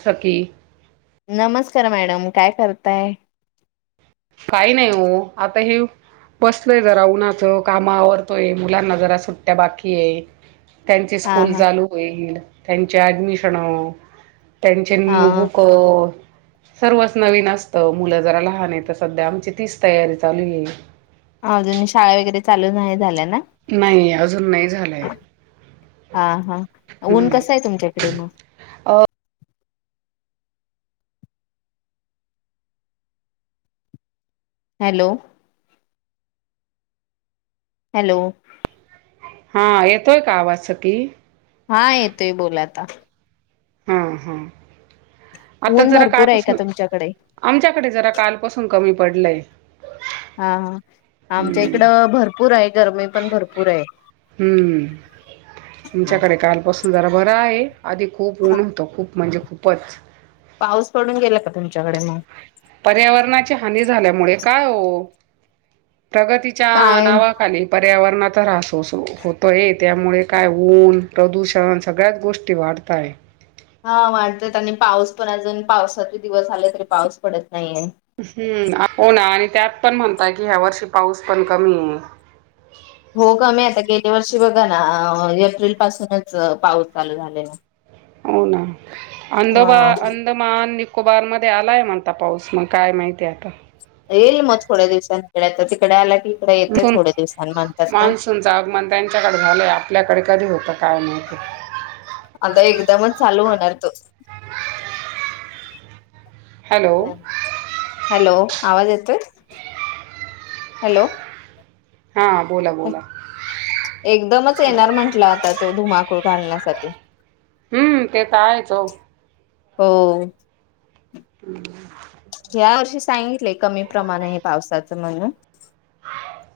[inaudible] सखी sir madam काय करताय? काही नाही हो आता हे बसलोय जरा उन्हाचं काम आवरतोय मुलांना जरा सुट्ट्या बाकी आहे. त्यांची हा स्कूल हा चालू होईल., त्यानं त्यांचे ऍडमिशन त्यांचे हा न्यू बुक. सर्वच नवीन असत मुलं जरा लहान आहे, तस सध्या आमची तीच तयारी चालू हाय. हां अजून शाळा वगैरे चालू नाही झाल्या ना. नाही अजून नाही झालंय हा हा ऊन हम्म. कस आहे तुमच्याकडे मग. अ, हॅलो. हॅलो. हा येतोय का आवाज सखी हा येतोय बोला आता हा हा. आता ऊन जरा भरपूर आहे का कालपासून तुमच्याकडे? आमच्याकडे जरा कालपासून कमी पडलय. हा हा आमच्या इकडं भरपूर आहे. गरमी पण भरपूर आहे. हम्म हा तुमच्याकडे कालपासून. जरा बरा आहे. आधी खूप ऊन होतो खूप म्हणजे खूप [unintelligible] पाऊस पडून गेला का तुमच्याकडे मग पर्यावरणाची हानी झाल्यामुळे काय हो. प्रगतीच्या काय नावाखाली पर्यावरणात. त्रास. त्रास होतोय. त्यामुळे काय ऊन प्रदूषण सगळ्याच गोष्टी वाढतय हा वाटतात आणि पाऊस पण अजून पावसाचे दिवस झाले तरी पाऊस पडत नाहीे. हम्म हो ना आणि त्यात पण म्हणता की ह्या वर्षी पाऊस पण कमी आहे हो का मी आता गेल्या वर्षी बघा ना एप्रिल पासूनच पाऊस चालू झालेला. हो ना अंद हा अंदमान निको निकोबार मध्ये आलाय म्हणता पाऊस मग काय माहितीय आता.. येईल मग थोड्या दिवसांकडे तर तिकडे आला. की इकडे येते थोड्या दिवसांनी म्हणतात ना मान्सूनच आगमन त्यांच्याकडे झालंय आपल्याकडे कधी होतात. काय माहिती आता एकदमच चालू होणार तो हॅलो हॅलो आवाज येतो हॅलो हां, बोला, बोला. एकदमच येणार म्हंटलं आता तो धुमाकूळ घालण्यास. कते [unintelligible] हम्म ते तर आहेच हो. हो ह या वर्षी सांगितलेय कमी प्रमाण आहे पावसाचं म्हणून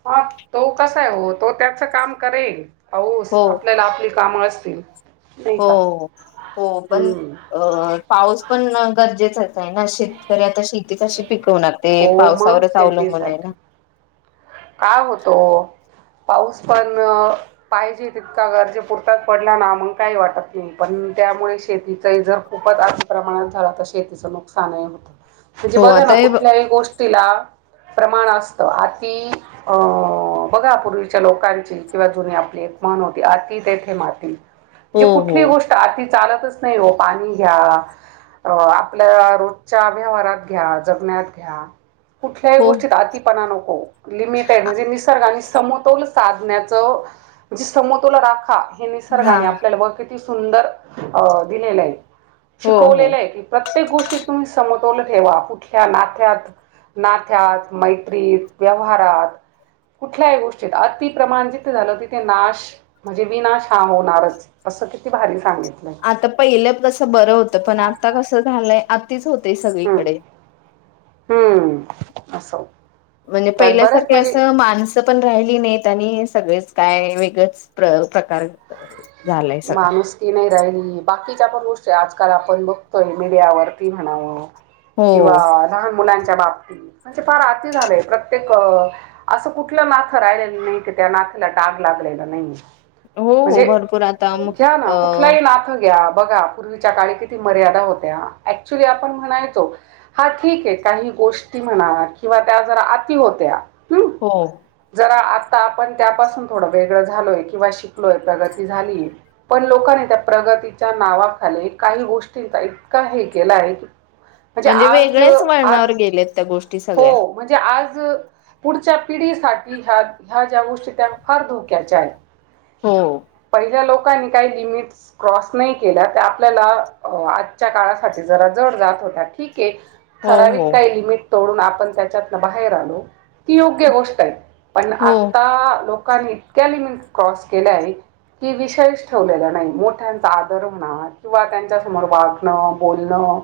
हा तो कसा आहे हो तो त्याच काम करेल. हौस हो आपल्याला आपली काम असतील नाही हो का? हो पण हं. अ पाऊस पण गरजेचा शेतकरी आता ‌‌‌‌श‌् शेती कशी पिकवणार ते हो पावसावरच अवलंबून आहे ना. का होतो पाऊस पण पाहिजे तितका गरजे पुरताच पडला ना मग काही वाटत नाही पण त्यामुळे शेतीचाही जर, खूपच अति प्रमाणात झालं तर, शेतीचं नुकसानही होतं. म्हणजे हो बघा आता ना हे कुठल्याही गोष्टीला प्रमाण असतं. अति अं बघा पूर्वीच्या लोकांची किंवा जुनी आपली एक म्हण होती अति तेथे माती. हो म्हणजे हो कुठली गोष्ट अति चालतच नाही हो पाणी घ्या, आपल्या रोजच्या व्यवहारात घ्या, जगण्यात घ्या कुठल्याही हो गोष्टीत अतिपणा नको. लिमिट आहे म्हणजे निसर्ग आणि सम् तोल साधण्याच म्हणजे समतोल राखा. हे हा निसर्गाने आपल्याला वंशिक सुंदर अ दिलेलं आहे. हो हो शिकवलेलं आहे की, प्रत्येक गोष्टी तुम्ही सम्- तोल ठेवा. कुठल्या नात्यात नात्यात, मैत्रीत व्यवहारात, कुठल्याही गोष्टीत अतिप्रमाण झालं तिथे नाश म्हणजे विनाश हा होणारच असं किती भारी सांगितलंय आता पहिलं कसं बरं होतं पण आता कसं झालंय अत अतिच होतय हम्म सगळीकडे. [unintelligible] म्हणजे त्यात बऱ्याच पहिल्यासारखं म्हणजे असं माणस पण राहिली नाहीत आणि सगळीच काय वेगळच प्र् प्रकार झालाय सगळं माणुसकी नाही राहिली. बाकीच्या पण गोष्टी आजकाल आपण बघतोय मीडियावरती म्हणावं हो किंवा लहान मुलांच् त्या बाबतीत म्हणजे फार आति झालंय प्रत्येक असं कुठलं नात राहिलेलं नाही की त्या नात्याला डाग लागलेला नाहीय. हो हो भर- - घ्या ना, कुठलही नातं घ्या बघा पूर्वीच्या काळी किती मर्यादा होत्या, ऍक्च्युली आपण म्हणायचो हा ठीक आहे, काही गोष्टी म्हणा किंवा त्या जरा अती होत्या हो तर आता आपण त्यापासून थोडं वेगळं झालोय किंवा शिकलोय प्रग- - ती झालीय पण लोकांनी त्या प्रगतीच्या नावाखाली काही गोष्टींचा इतका हे केलाय की- - म्हणजे वेगळ्याच वळणावर गेलेत त्या गोष्टी सगळ्या हो म्हणजे आज पुढच्या पिढीसाठी ह्या ह्या ज्या गोष्टी त्या फार धोक्याच्या आहेत. हो पहिल्या लोकांनी काही लिमिट्स क्रॉस नाही केल्या तर आपल्याला आजच्या काळासाठी जरा जड जात होत्या. ठीक हो हो ठराविक काय लिमिट तोडून आपण त्याच्यातनं बाहेर आलो ती योग्य गोष्टाय - पण हो आता लोक लोकांनी इतक्या लिमिट क्रॉस केल्या आहे. की विषयच ठेवलेला नाही मोठ्यांचा आदर होणार किंवा त्यांच्या समोर वागणं बोलणं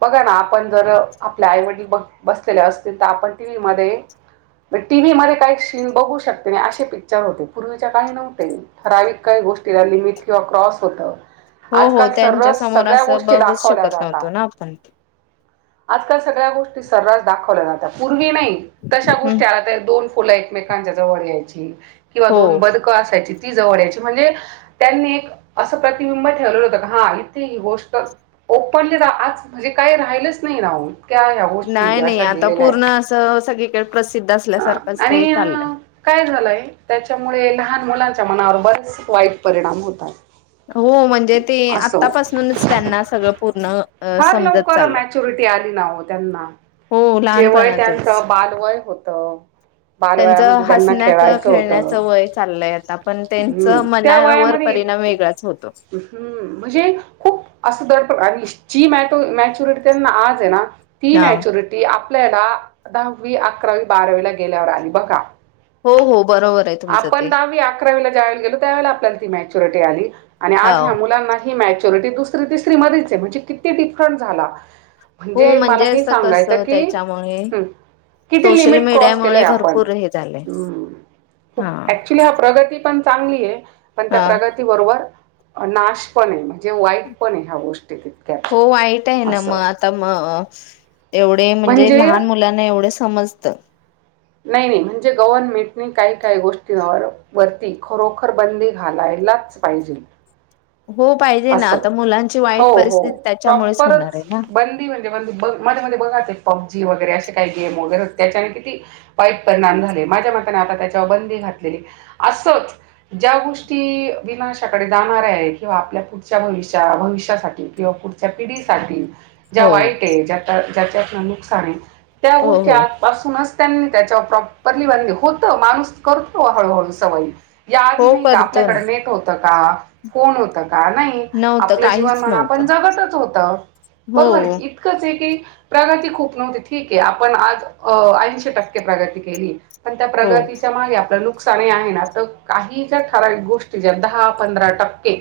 बघा ना, आपण जर आपले आईवडील ब बसलेले असतील तर आपण टीव्ही मध्ये टीव्ही मध्ये काही शीन बघू शकते नाही, असे पिक्चर होते पूर्वीच्या काही नव्हते ठरावीक काही गोष्टीला लिमिट किंवा क्रॉस होतं. हो हो आजकाल त्यांच्या सर्रास समोर सगळ्या असं गोष्टी बघूच दाखवल्या शकत जातात नव्हतो, ना आपण आजकाल सगळ्या गोष्टी सर्रास दाखवल्या जातात पूर्वी नाही. तशा हम्म गोष्टी [unintelligible] दोन फुला एकमेकांच्या जवळ यायची किंवा हो दोन बदकं असायची ती जवळयची म्हणजे त्यांनी एक अस प्रतिबिंब ठेवलेलं होत, हा इथे ही गोष्ट ओपनली न आज म्हणजे काही राहिलंच नाही ना ओ ह्या गोष्टी नाही नाही अशा आता गेलेल्या पूर्ण आहेत असं सगळीकडे प्रसिद्ध ह, असल्यासारखंच ते आणि चाललंय काय झालंय त्याच्यामुळे लहान मुलां मना बरोबर वाईट परिणाम होतात. हो म्हणजे ते आतापासूनच त्यांना सगळं पूर्ण फार समजत लवकर चाललय मॅच्युरिटी आली ना हो त्यांना हो लहानपणातच तो त्यांच हसण्याच खेळण्याच वय चाललंय आहेता पण त्यां ह त्या वायामध्ये इतके् म्हणजे खूप अस दडपड आणि तो मॅचुरट ना आज आहे ना ती हा मॅच्युरिटी आप आपल्याला दहावी अकरावी बारावीला गेल्यावर आली बघा, हो हो बरोबर आहे तुमचं ते ल्याला म हो. आ मुलां ह दुसरी तिसरी मध्येच आहे, म्हणजे किती डिफरन्स झाला. हो म्हणजे मला हे असं सांगायचं कसं की त्याच्यामुळे ह किती सोशल लिमिट क्रॉस केलंय मीडियामुळे आपण भरपूर हे झालंय. हा ऍक्च्युली हा प्रगती पण चांगली आहे. पण त्या हा प्रगती बरोबर नाश पण आहे, म्हण हो वाईट आहे ना असं मग आताम एवढे म्हणजे लहान मुलांना एवढे समजतं नाही नाही म्हणजे गव्हर्नमेंटने काही काही गोष्टीं वरती खरोखर बंदी घालायलाच पाहिजे हो पाहिजे ना असं आता मुलांची हो वाईट हो परिस्थिती त्याच्यामुळेच होणार प्रॉपरच आहे ना. बंदी म्हणजे बंदी मध्ये मध्ये बघाच पब्जी वगैरे असे काही गेम वगैरे त्याच्याने किती वाईट परिणाम झाले माझ्या मताने आता त्याच्यावर बंदी घातलेली असंच ज्या गोष्टी विनाशाकडे जाणार आहे किंवा आपल्या पुढच्या भविष्या भविष्यासाठी किंवा पुढच्या पिढीसाठी ज्या हो वाईट आहे ज्या त्याच्यात न नुकसान आहे त्या हो गोष्टी हो आज पासून अस त्यान त्याच्यावर प्रॉपरली बंदी होतं माणूस करतो हळूहळू सवयी या हो आधी नाही का करतो ना आपल्याकडे नेट होतं का फोन होता गं का नाही नव्हतं आपलं जीवन काहीच म्हणा नव्हतं आपण जगतच होतं हो बरोबर आहे इतकंच आहे की प्रगती खूप नव्हती ठीक आहे आपण आज ऐंशी टक्के टक्के प्रगती केली पण त्या हो प्रगतीच्या मागे आपलं नुकसान आहे ना तर काही ज्या ठराविक गोष्टी ज्या दहा पंधरा टक्के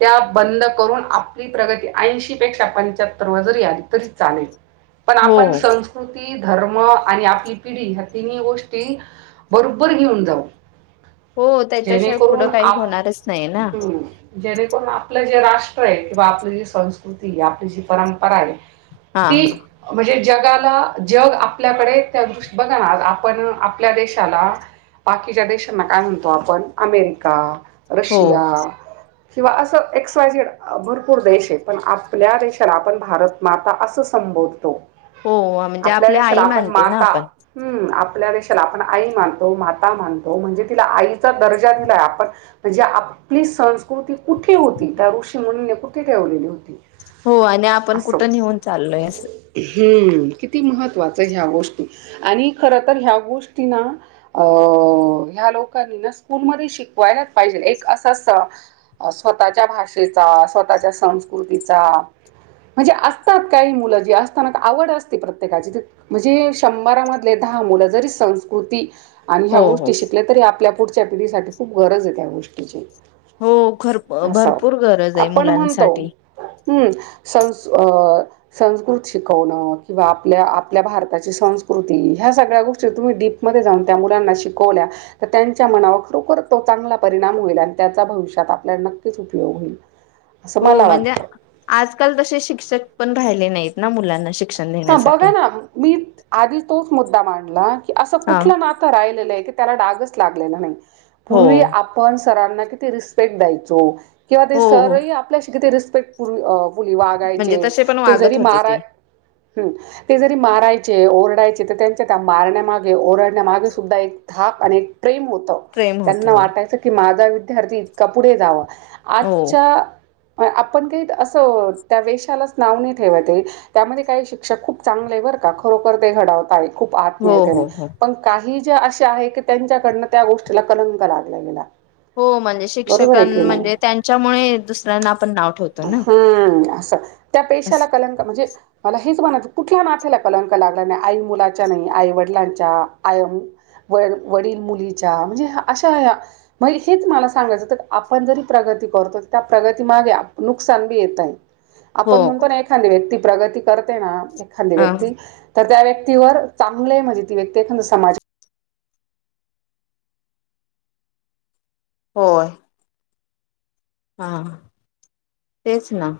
त्या बंद करून आपली प्रगती ऐंशी पेक्षा पंच्याहत्तर वर जरी आली तरी चालेल पण हो आपण संस्कृती पली धर्म आणि आपली पिढी ह्या तिन्ही गोष्टी बरोबर घेऊन जाऊ हो त्याच्याशिवाय पुढं जेणेकरून काही आप होणारच नाही ना हम्म. जेणेकरून आपलं जे राष्ट्र आहे किंवा आपली जी संस्कृती आहे आपली जी परंपरा आहे हा ती म्हणजे जगाला जग आपल्याकडे त्या दृष्टी बघा ना आपण आपल्या देशाला बाकीच्या देशांना काय म्हणतो आपण अमेरिका हो रशिया किंवा असं एक्स वाय झेड भरपूर देश आहे पण आपल्या देशाला आपण भारत माता असं संबोधतो. हो म्हणजे आपल्या देशाला आई आपण मानली ना माता आपण हम्म आपल्या देशाला आपण आई मानतो माता मानतो म्हणजे तिला आईचा दर्जा दिलाय आपण म्हणजे आपली संस्कृती कुठे होती त्या ऋषी मुनींने कुठे ठेवलेली होती. हो आणि आपण असं कुठं नेऊन चाललोय असं. हम्म किती महत्त्वाचं ह्या गोष्टी आणि खर तर ह्या गोष्टी ना अ ह्या लोकांनी ना स्कूलमध्ये शिकवायलाच पाहिजे एक असंअसतं स्वतःच्या भाषेचा स्वतःच्या संस्कृतीचा म्हणजे असतात काही मुलं जी असताना आवड असते प्रत्येकाची म्हणजे शंभरामधले दहा मुलं जरी संस्कृती आणि ह्या हो हो गोष्टी शिकल्या तरी आपल्या पुढच्या पिढीसाठी खूप गरज आहे त्या गोष्टीची. हो खर असो भरपूर गरज आहे आपण म्हणतो मुलांसाठी हम्म सं संस्क संस्कृत शिकवणं किंवा आपल्या आपल्या भारताच्या संस्कृती ह्या सगळ्या गोष्टी तुम्ही डीपमध्ये जाऊन त्या मुलांना शिकवल्या तर त्यांच्या मनावर खरोखर तो चांगला परिणाम होईल आणि त्याचा भविष्यात आपल्याला नक्कीच उपयोग होईल. असं हो मला म्हणजे वाटतं आजकाल तसे शिक्षक पण राहिले नाहीत ना मुलांना शिक हा बघा ना मी आधी तोच मुद्ददा मांडला असं हा कुठलं नातं राहिलेलं आहे क त्याला डागच लागलेला नाही. हो पूर्वी आपण सरांना किती रिस्पेक्ट द्यायचो किंवा ते हो हो सरही आपल्याशी किती रिस रिस्पेक्ट पूर्व फुली वागायचे म्हणजे तसे पण ते जरी वागत होते मरा ते ते जरी मारायचे ओरडायचे त्यांच्या मारण्या मागे ओरड ण्यामागे सुद्धा एक धाक आणि प्रेम होत प्रेम होत त्यांना हो वाटायचं की माझ विद्यार्थी इतका पुढे जावा हो आजच्या आपण काही असं त्या वेशालाच नाव नाही ठेवते त्यामध्ये काही श पेक्षा खूप चांगले बरं का खरोखर ते घडवता ये खुप हो आत्मीयते ने हो हो पण काही ष्ट अशी आहे, की त्यांच्याकडन त्या गोष्टीला कलंक लागला गेला. हो म्हणजे बरोबर शिक्षकां आहे की नाही? म्हणजे त्यांच्यामुळे दुसऱ्यांना आपण नाव ठेवतो ना हम्म. असं. त्या पेशाला कलंक म्हणजे मला हेच म्हणायचं, कुठल्या नाथ्याला कलंक लागला नाही आई मुलाच्या नाही, आई वडिलांच्या, आय वडील मुलीच्या म्हणजे अशा बाई हेच मला सांगायचं तर आपण जरी प्रगती करतो त्या प्रगती मागे नुकसान बी येतंय. हो आपण म्हणतो ना एखादी व्यक्ती प्रगती करते ना मग एखादी अ व्यक्ती तर त्या व्यक्तीवर चांगलं म्हणजे ती व्यक्ती एखादा समाज होय. हा तेच ना.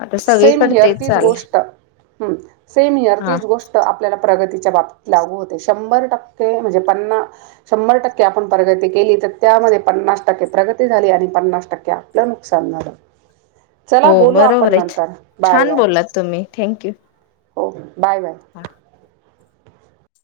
आता सेम सगळीकडे हिअर तेच तीच चाललंय. गोष्ट हम्म. सेम हिअर हा तीच गोष्ट आपल्याला प्रगती च्या बाबतीत लागू होते. शंभर टक्के म्हणजे पन्ना शंभर टक्के आपण प्रगती केली तर त्यामध्ये पन्नास टक्के प्रगती झाली आणि पन्नास टक्के आपलं नुकसान झालं. हो चला बोलू बरोबर आपण नं आहे छान बोललात तुम्ही थँंक यू. हो. Bye bye.